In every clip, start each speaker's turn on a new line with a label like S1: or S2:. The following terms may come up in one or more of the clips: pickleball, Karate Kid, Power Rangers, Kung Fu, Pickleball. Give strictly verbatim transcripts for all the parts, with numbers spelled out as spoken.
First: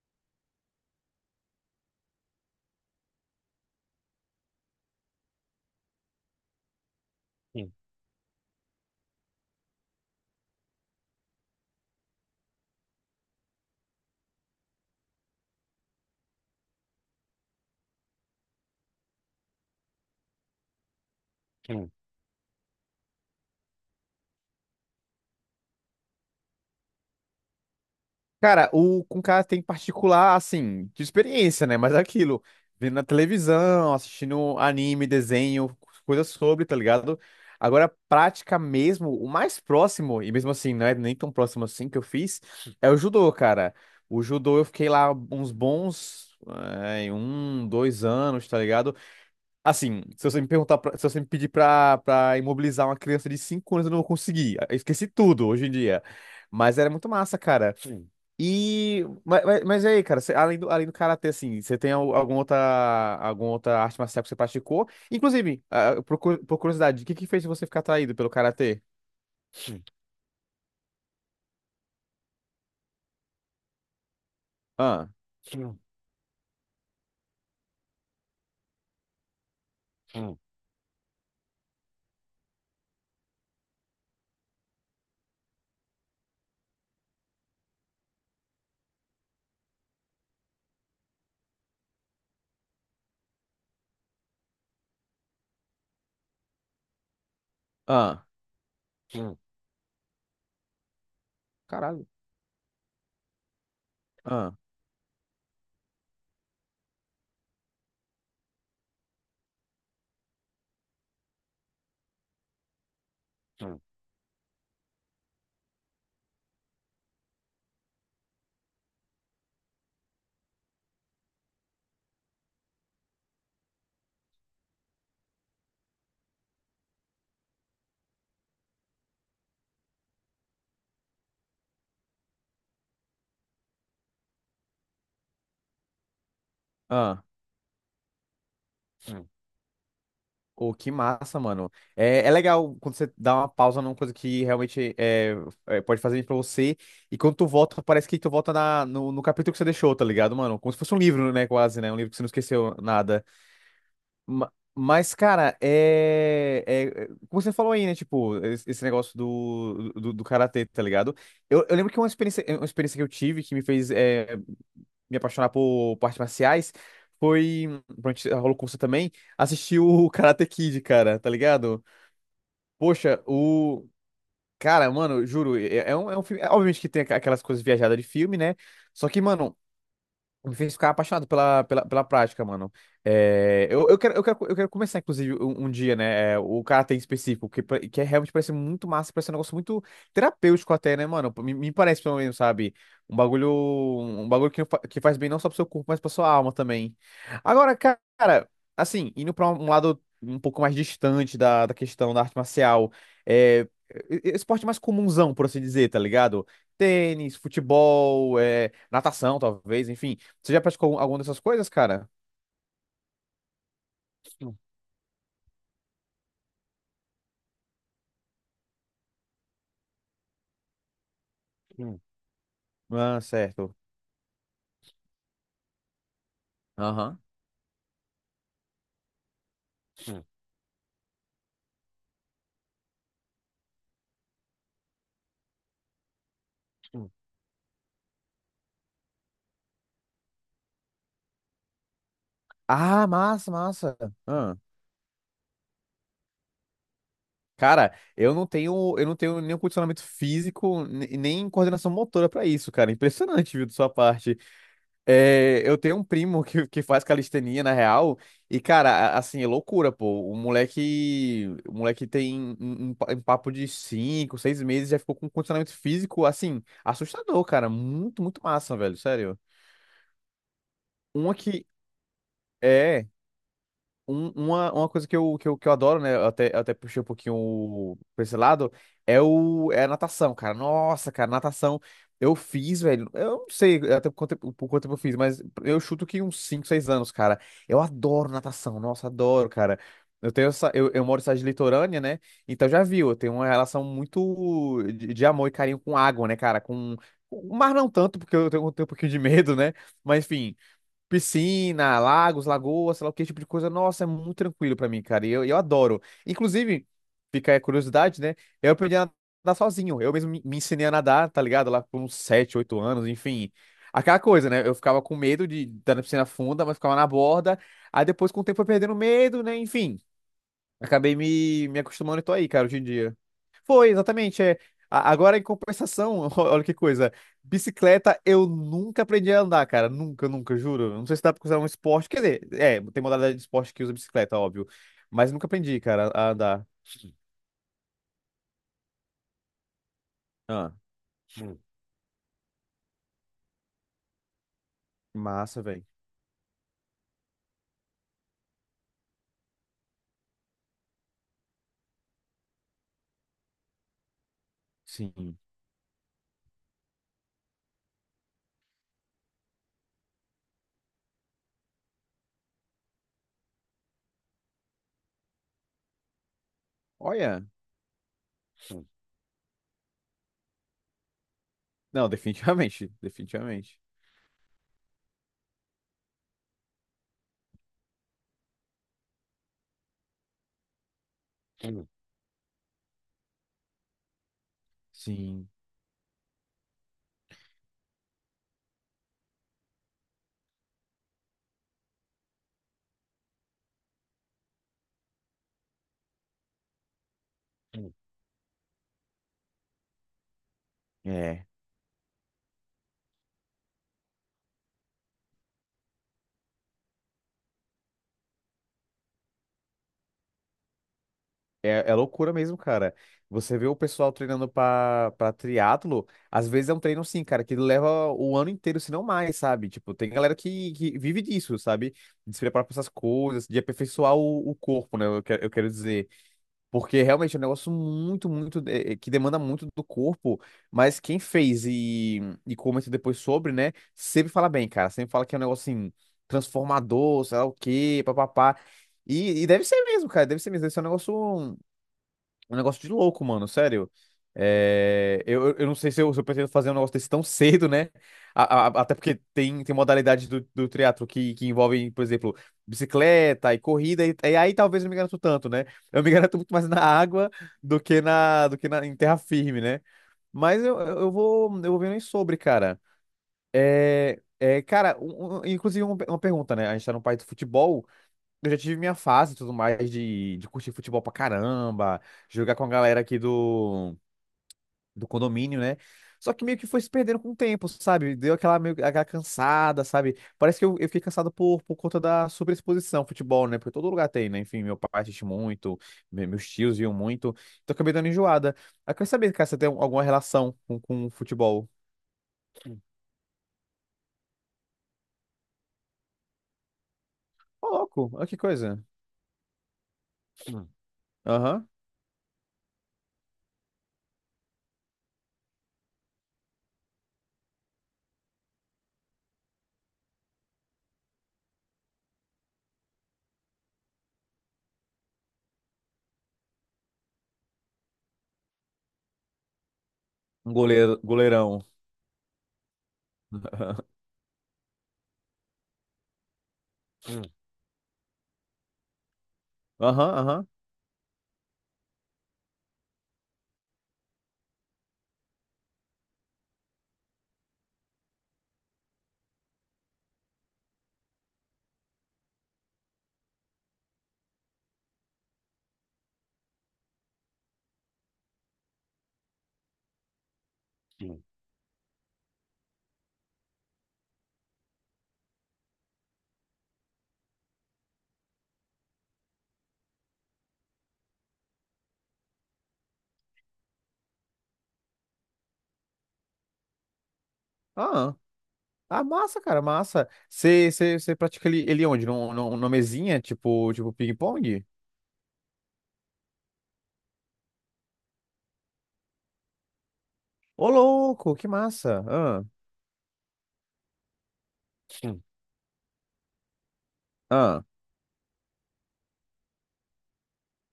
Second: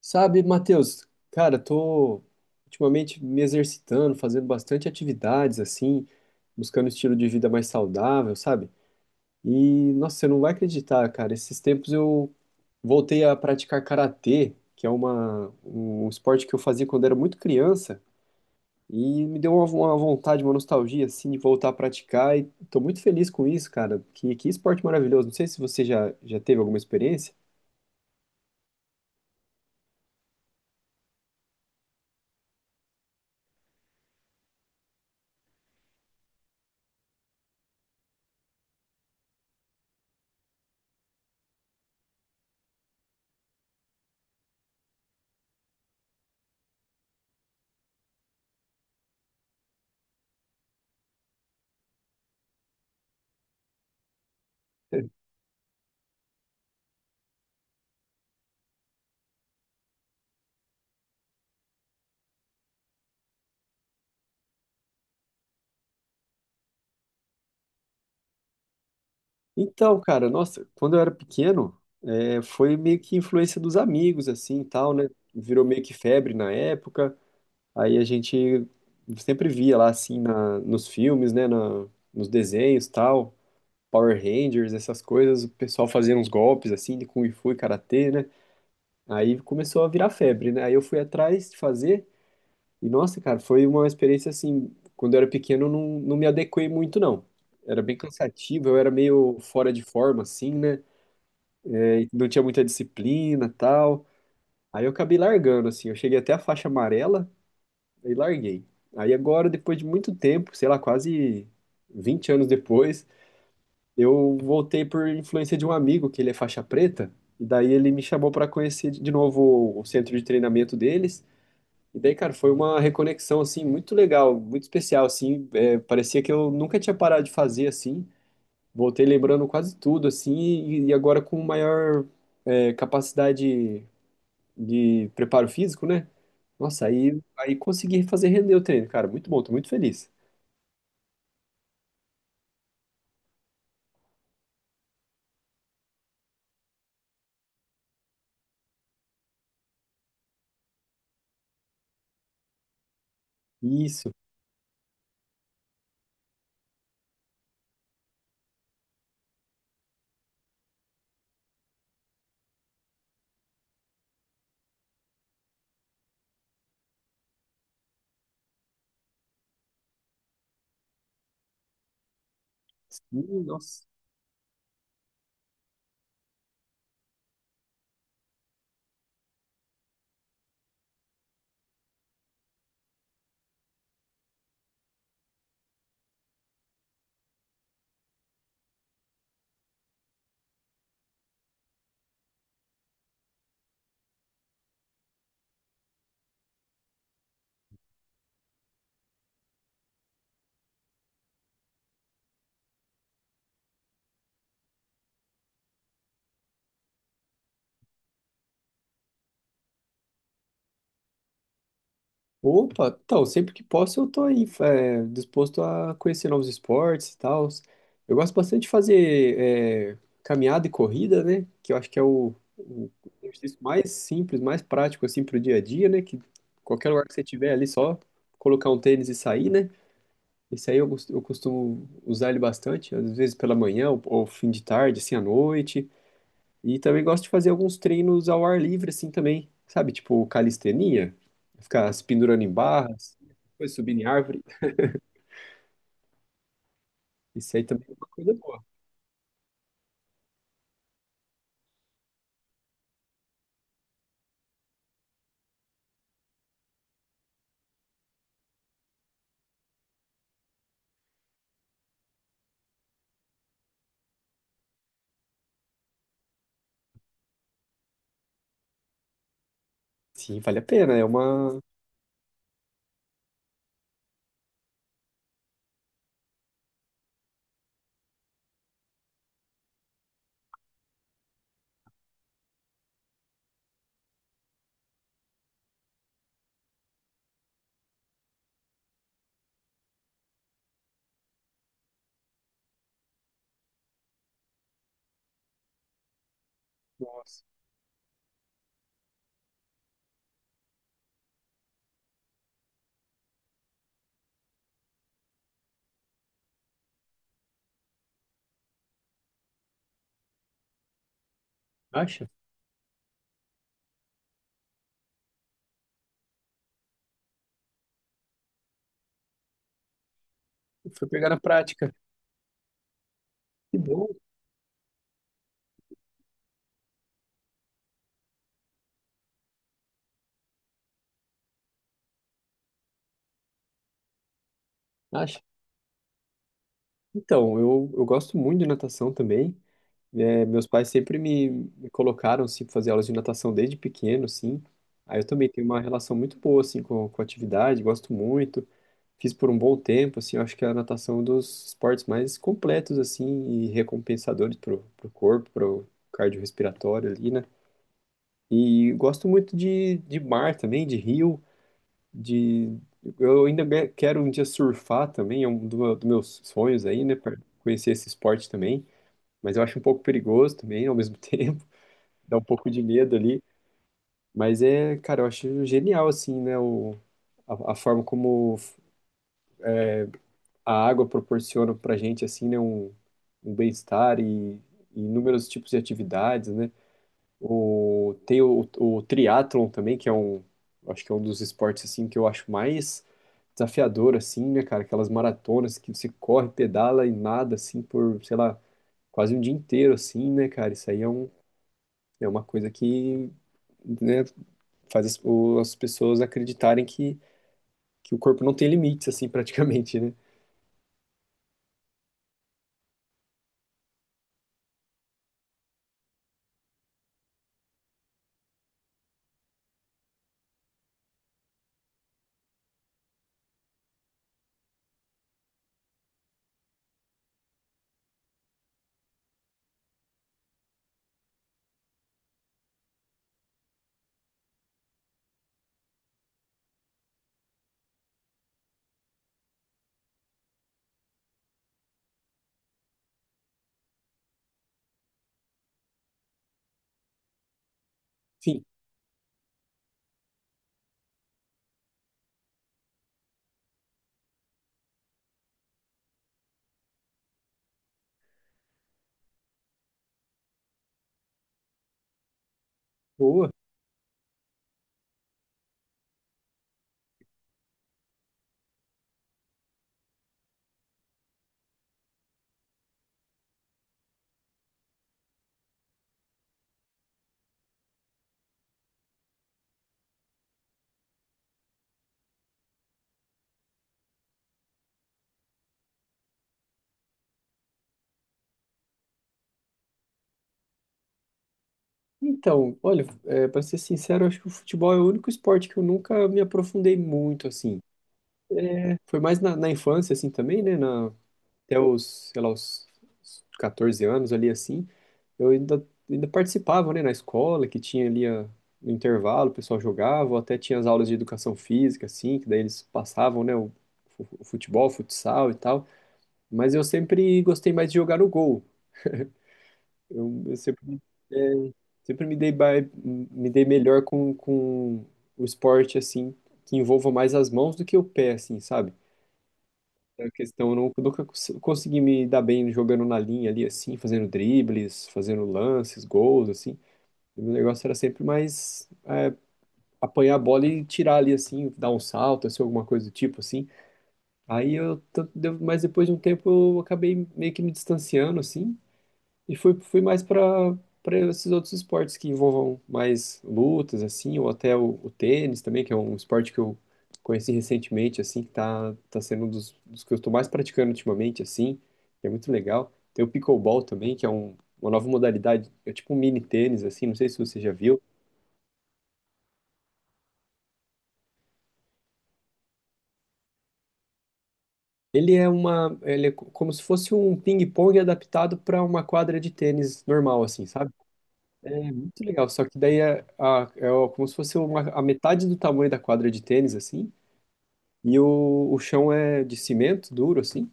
S1: Sabe, Matheus, cara, tô ultimamente me exercitando, fazendo bastante atividades assim, buscando um estilo de vida mais
S2: Sim,
S1: saudável, sabe? E nossa, você não vai acreditar, cara, esses tempos eu voltei a praticar karatê, que é uma, um esporte que eu fazia quando era muito criança, e me deu uma, uma vontade, uma nostalgia assim de voltar a
S2: sim.
S1: praticar e tô muito feliz com isso, cara. Que, que esporte maravilhoso. Não sei se você já, já teve alguma experiência.
S2: Cara, o com cara tem particular, assim, de experiência, né? Mas é aquilo, vendo na televisão, assistindo anime, desenho, coisas sobre, tá ligado? Agora, prática mesmo, o mais próximo, e mesmo assim, não é nem tão próximo assim que eu fiz, é o judô, cara. O judô eu fiquei lá uns bons, é, um, dois anos, tá ligado? Assim, se você me perguntar, pra- se você me pedir pra, pra imobilizar uma criança de cinco anos, eu não vou conseguir. Eu esqueci tudo hoje em dia. Mas era muito massa, cara. Sim. E. Mas, mas, mas e aí, cara, você- além do, além do karatê, assim, você tem al- alguma outra, alguma outra arte marcial que você praticou? Inclusive, ah, por, cu- por curiosidade, o que que fez você ficar atraído pelo karatê? Sim.
S1: Então, cara, nossa, quando eu era pequeno, é, foi meio que influência dos amigos, assim, e tal, né?
S2: Ah,
S1: Virou
S2: sim.
S1: meio que febre na época. Aí a gente sempre via lá, assim,
S2: Sim.
S1: na, nos filmes, né? Na, nos desenhos, tal. Power Rangers, essas coisas. O pessoal fazia uns golpes, assim, de Kung Fu e Karatê, né? Aí começou a virar febre, né? Aí eu fui atrás de fazer. E, nossa, cara, foi uma experiência, assim, quando eu era pequeno, eu não, não me adequei muito, não. Era bem
S2: Ah,
S1: cansativo, eu era meio
S2: sim.
S1: fora de forma, assim, né?
S2: Caralho.
S1: Aí não tinha muita disciplina, tal.
S2: Ah,
S1: Aí eu acabei largando, assim. Eu cheguei até a faixa amarela e larguei. Aí agora, depois de muito tempo, sei lá, quase vinte anos depois, eu voltei por influência de um amigo, que ele é faixa preta. E daí ele me chamou para conhecer de novo o centro de treinamento deles. E daí, cara, foi uma reconexão, assim, muito legal, muito especial, assim. É, parecia que eu nunca tinha parado de fazer, assim. Voltei lembrando quase tudo, assim, e, e agora com maior, é, capacidade de preparo físico, né? Nossa, aí,
S2: ah.
S1: aí consegui fazer render o treino, cara. Muito bom, tô muito feliz.
S2: Pô, que massa, mano. É, é legal quando você dá uma pausa numa coisa que realmente é, é, pode fazer bem pra você. E quando tu volta, parece que tu volta na, no, no capítulo que você deixou, tá ligado, mano? Como se fosse um livro, né? Quase, né? Um livro que você não esqueceu nada.
S1: Isso.
S2: Ma- Mas, cara, é, é- é- como você falou aí, né? Tipo, es- esse negócio do, do, do karatê, tá ligado? Eu, eu lembro que uma experiência, uma experiência que eu tive que me fez é, me apaixonar por, por artes marciais foi. Pronto, rolou com você também. Assistir o Karate Kid, cara, tá ligado? Poxa,
S1: Sim, nossa.
S2: o. Cara, mano, juro, é, é um, é um filme. é, Obviamente que tem aqu- aquelas coisas viajadas de filme, né? Só que, mano, me fez ficar apaixonado pela, pela, pela prática, mano. É, eu, eu quero, eu quero, eu quero começar, inclusive, um, um dia, né? é, o karatê em específico, que, pa- que é realmente parece muito massa, parece um negócio muito terapêutico até, né, mano? Me, me parece, pelo menos, sabe? Um bagulho, um um bagulho que, fa- que faz bem não só pro seu corpo, mas pra sua alma também. Agora, cara, assim, indo pra um lado um pouco mais distante da, da questão da arte marcial, é, e- e- esporte mais comunzão, por assim dizer, tá ligado? Tênis, futebol, é, natação, talvez, enfim. Você já praticou alguma dessas coisas, cara?
S1: Opa, então, sempre que posso eu tô aí,
S2: Hum,
S1: é, disposto a conhecer novos esportes e tal. Eu gosto bastante de fazer é, caminhada e corrida, né? Que eu acho que
S2: hum.
S1: é o, o
S2: Ah,
S1: exercício
S2: certo.
S1: mais simples, mais prático, assim, pro dia a dia, né? Que qualquer lugar que
S2: Aham.
S1: você tiver ali, só colocar um tênis e sair, né?
S2: Hum,
S1: Esse aí eu, gost- eu costumo usar ele bastante, às vezes pela manhã ou, ou fim de tarde, assim, à noite. E também
S2: hum.
S1: gosto de fazer alguns treinos ao ar livre, assim, também. Sabe, tipo calistenia, ficar se pendurando em
S2: Ah,
S1: barras,
S2: massa,
S1: depois
S2: massa.
S1: subindo em árvore.
S2: Ah.
S1: Isso aí também é
S2: Cara,
S1: uma coisa
S2: eu não
S1: boa.
S2: tenho, eu não tenho nenhum condicionamento físico, ne- nem coordenação motora pra isso, cara. Impressionante, viu, de sua parte. É, eu tenho um primo que, que faz calistenia, na real, e, cara, a- assim, é loucura, pô. O moleque, o moleque tem um, um pa- um papo de cinco, seis meses, já ficou com um condicionamento físico, assim, assustador, cara. Muito, muito massa, velho, sério.
S1: Sim, vale a pena, é
S2: Uma
S1: uma...
S2: que, É, um- uma, uma coisa que eu, que eu, que eu adoro, né? eu Até, eu até puxei um pouquinho o- pra esse lado, é, o, é a natação, cara. Nossa, cara, natação. Eu fiz, velho. Eu não sei até por quanto, tempo- por quanto tempo eu fiz, mas eu chuto que uns cinco seis anos, cara. Eu adoro natação, nossa, adoro, cara. Eu tenho essa, eu, eu moro em cidade litorânea, né? Então já viu, eu tenho uma relação muito de, de amor e carinho com água, né, cara? Com, com
S1: Nossa.
S2: o mar não tanto, porque eu tenho, tenho um pouquinho de medo, né? Mas enfim. Piscina, lagos, lagoas, sei lá o que, esse tipo de coisa. Nossa, é muito tranquilo pra mim, cara. E eu, eu adoro. Inclusive, fica aí a curiosidade, né? Eu aprendi a nadar sozinho. Eu mesmo me, me ensinei a nadar, tá ligado? Lá por uns
S1: Acha?
S2: sete oito anos, enfim. Aquela coisa, né? Eu ficava com medo de estar na piscina funda, mas ficava na borda. Aí depois, com o tempo, foi perdendo medo, né? Enfim.
S1: Foi
S2: Acabei
S1: pegar na
S2: me, me
S1: prática.
S2: acostumando e tô aí, cara, hoje em dia.
S1: Que
S2: Foi,
S1: bom.
S2: exatamente. É. A- Agora, em compensação, olha que coisa. Bicicleta eu nunca aprendi a andar, cara. Nunca, nunca, juro. Não sei se dá pra considerar um esporte. Quer dizer, é, tem modalidade de esporte que usa bicicleta, óbvio. Mas
S1: Acha?
S2: nunca aprendi, cara, a andar.
S1: Então, eu, eu gosto muito de natação também. É, meus
S2: Ah.
S1: pais sempre me,
S2: Hum,
S1: me colocaram, assim, pra fazer aulas de natação desde pequeno, assim. Aí eu também
S2: massa,
S1: tenho uma
S2: velho.
S1: relação muito boa, assim, com, com a atividade, gosto muito. Fiz por um bom tempo, assim, eu acho que a natação é um dos esportes mais completos, assim, e recompensadores pro, pro
S2: Sim.
S1: corpo, pro cardiorrespiratório ali, né? E gosto muito de, de mar também, de rio, de... Eu ainda be- quero um dia surfar também, é um do meu- dos meus sonhos aí, né? Pra
S2: Olha.
S1: conhecer esse esporte também,
S2: Hum,
S1: mas eu acho um pouco perigoso também, ao mesmo tempo
S2: não,
S1: dá um pouco de
S2: definitivamente.
S1: medo ali.
S2: Definitivamente.
S1: Mas é, cara, eu acho genial, assim, né? O, a, a forma como a água proporciona
S2: Hum.
S1: pra gente, assim, né? Um, um bem-estar e, e inúmeros
S2: Sim.
S1: tipos de atividades, né? O, tem o, o triatlon também, que é um, acho que é um dos esportes, assim, que eu acho mais desafiador, assim, né, cara? Aquelas maratonas que você corre, pedala e nada, assim,
S2: Hum.
S1: por, sei lá, quase um dia inteiro, assim, né, cara? Isso aí é um,
S2: É.
S1: é uma coisa que, né, faz as, o- as pessoas acreditarem que, que o corpo não tem limites, assim, praticamente, né?
S2: É, é loucura mesmo, cara. Você vê o pessoal treinando pra, pra triatlo, às vezes é um treino assim, cara, que leva o ano inteiro, se não mais, sabe? Tipo, tem galera que, que vive disso, sabe? De se preparar pra essas coisas, de aperfeiçoar o, o corpo, né? Eu quero, eu quero dizer. Porque realmente é um negócio muito, muito, eh, que demanda muito do corpo, mas quem fez e, e comenta depois sobre, né? Sempre fala bem, cara. Sempre fala que é um negócio assim, transformador, sei lá o quê, papapá. E, e deve ser mesmo, cara, deve ser mesmo. Deve ser um negócio. Um negócio de louco, mano, sério. É, eu, eu eu não sei se eu, se eu pretendo fazer um negócio desse tão cedo, né?
S1: Enfim,
S2: A- a- até porque tem, tem modalidades do, do triatlo que, que envolvem, por exemplo, bicicleta e corrida, e, e aí talvez eu não me garanto tanto, né? Eu me garanto muito mais na água do que na, do que na, em terra firme, né? Mas eu, eu eu vou, eu vou vendo aí sobre, cara.
S1: boa.
S2: É, é, cara, um- um- inclusive uma, uma pergunta, né? A gente tá no país do futebol. Eu já tive minha fase e tudo mais de, de curtir futebol pra caramba, jogar com a galera aqui do, do condomínio, né? Só que meio que foi se perdendo com o tempo, sabe? Deu aquela, meio, aquela cansada, sabe? Parece que eu, eu fiquei cansado por, por conta da superexposição ao futebol, né? Porque todo lugar tem, né? Enfim, meu pai assiste muito, me- meus tios viam muito, então eu acabei dando enjoada. Eu quero saber, cara, se você tem alguma relação com, com o futebol.
S1: Então,
S2: Hum.
S1: olha, é, para ser sincero, eu acho que o futebol é o único esporte que eu nunca me aprofundei muito,
S2: Ô,
S1: assim.
S2: louco, olha que coisa.
S1: Foi mais na, na infância, assim, também,
S2: Hum.
S1: né? Na,
S2: Aham.
S1: até os, sei lá, os os catorze anos ali, assim. Eu ainda, ainda participava, né? Na escola, que tinha ali a, no intervalo, o pessoal jogava, ou até tinha as aulas de educação física, assim, que daí eles passavam, né? O, o futebol, o futsal e tal. Mas eu sempre gostei mais de jogar no gol. Eu,
S2: Um
S1: eu
S2: goleiro,
S1: sempre, é,
S2: goleirão.
S1: sempre me dei, ba- me dei melhor com, com o esporte, assim, que envolva mais as mãos do que o pé, assim, sabe?
S2: Aham,
S1: A
S2: aham.
S1: questão, eu não- eu nunca cons- consegui me dar bem jogando na linha ali, assim, fazendo dribles, fazendo lances, gols, assim. O meu negócio era sempre mais apanhar a bola e tirar ali, assim, dar um salto, assim, alguma coisa do tipo, assim. Aí eu, tanto deu- mas depois de um tempo eu acabei meio que me distanciando, assim, e fui, fui mais para para esses outros esportes que envolvam mais lutas, assim, ou até o, o tênis também, que é um esporte que eu conheci recentemente, assim, que tá, tá sendo um dos, dos que eu estou mais praticando ultimamente, assim, que é muito legal. Tem o pickleball também, que é um, uma nova modalidade, é tipo um mini tênis, assim, não sei se você já viu.
S2: Aham. Ah, massa, cara, massa. Você pratica ele, ele onde? Num- num- Numa mesinha, tipo, tipo ping-pong?
S1: Ele é uma, ele é co- como se fosse um ping-pong adaptado para uma quadra de tênis normal, assim,
S2: Ô,
S1: sabe?
S2: louco, que
S1: É
S2: massa.
S1: muito
S2: Ah,
S1: legal, só que daí é, a- é o- como se fosse uma, a
S2: sim.
S1: metade do tamanho da quadra de tênis, assim,
S2: Ah,
S1: e o, o chão é de cimento duro, assim.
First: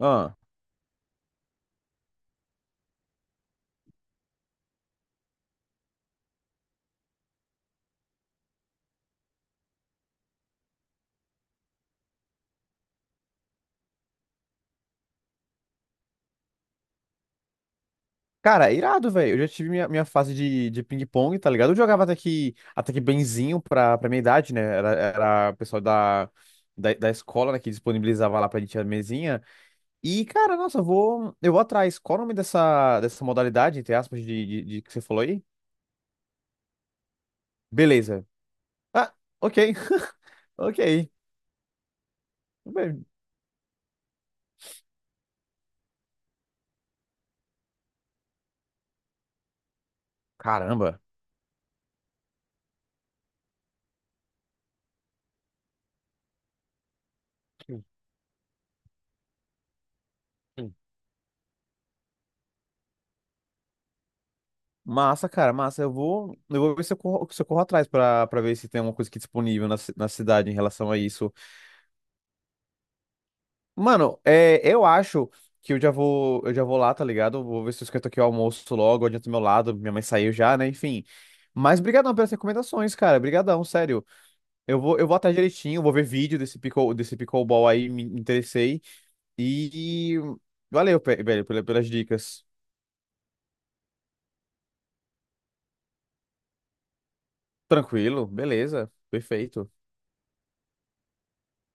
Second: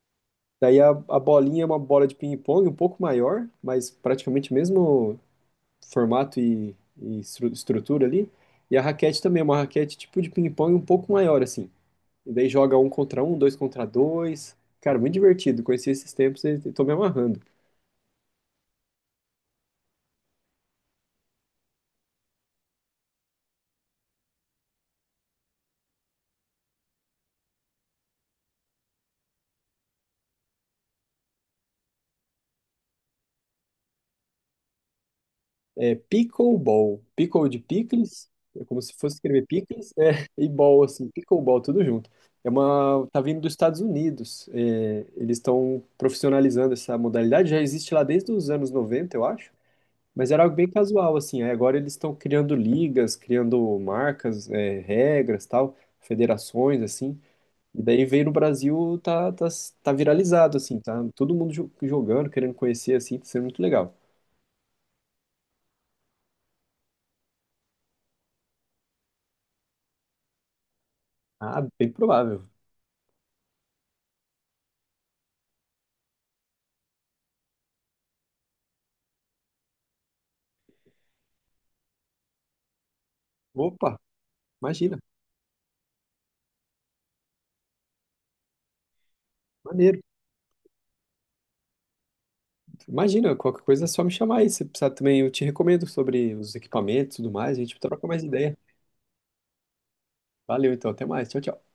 S2: ah.
S1: Daí a, a bolinha é uma bola de ping-pong um pouco maior, mas praticamente mesmo formato e, e estru- estrutura ali. E a raquete também é uma raquete tipo de ping-pong um pouco maior, assim. E daí joga um contra um, dois contra dois. Cara, muito divertido. Conheci esses tempos e e tô me amarrando.
S2: Cara, irado, velho. Eu já tive minha, minha fase de, de ping-pong, tá ligado? Eu jogava até que, até que benzinho pra, pra minha idade, né? Era, era o pessoal da, da, da escola, né, que disponibilizava lá pra gente a mesinha. E, cara, nossa, eu vou, eu vou atrás. Qual o nome dessa, dessa modalidade, entre aspas, de, de, de que você falou aí?
S1: É Pickleball. Pickle de
S2: Beleza.
S1: picles, é como se
S2: Ah,
S1: fosse escrever
S2: ok.
S1: picles, é, e
S2: Ok.
S1: ball, assim, pickleball, tudo junto. É
S2: Bem.
S1: uma, tá vindo dos Estados Unidos. É, eles estão profissionalizando essa modalidade, já existe lá desde os anos noventa, eu acho, mas era algo bem
S2: Caramba.
S1: casual, assim. Aí agora eles estão criando ligas, criando marcas, é, regras, tal, federações, assim. E daí veio no Brasil, tá, tá, tá viralizado, assim, tá todo mundo jo- jogando, querendo conhecer, assim, tá sendo muito legal.
S2: Massa, cara, massa. Eu vou, eu vou ver se eu corro, se eu corro atrás pra, pra ver se tem alguma coisa aqui disponível na, ci- na cidade em relação a isso.
S1: Ah, bem provável.
S2: Mano, é, eu acho que eu já vou, eu já vou lá, tá ligado? Vou ver se eu esquento aqui o almoço logo, adianto do meu lado, minha mãe saiu já, né? Enfim. Mas brigadão pelas recomendações, cara. Brigadão,
S1: Opa!
S2: sério. Eu
S1: Imagina,
S2: vou, eu vou atrás direitinho, vou ver vídeo desse pickle, desse pickleball aí, me interessei.
S1: maneiro.
S2: E valeu, pe- velho, pela- pelas dicas.
S1: Imagina, qualquer coisa é só me chamar aí. Se precisar também, eu te recomendo sobre os equipamentos e tudo mais. A gente troca mais
S2: Tranquilo,
S1: ideia.
S2: beleza, perfeito.
S1: Valeu, então. Até mais. Tchau, tchau.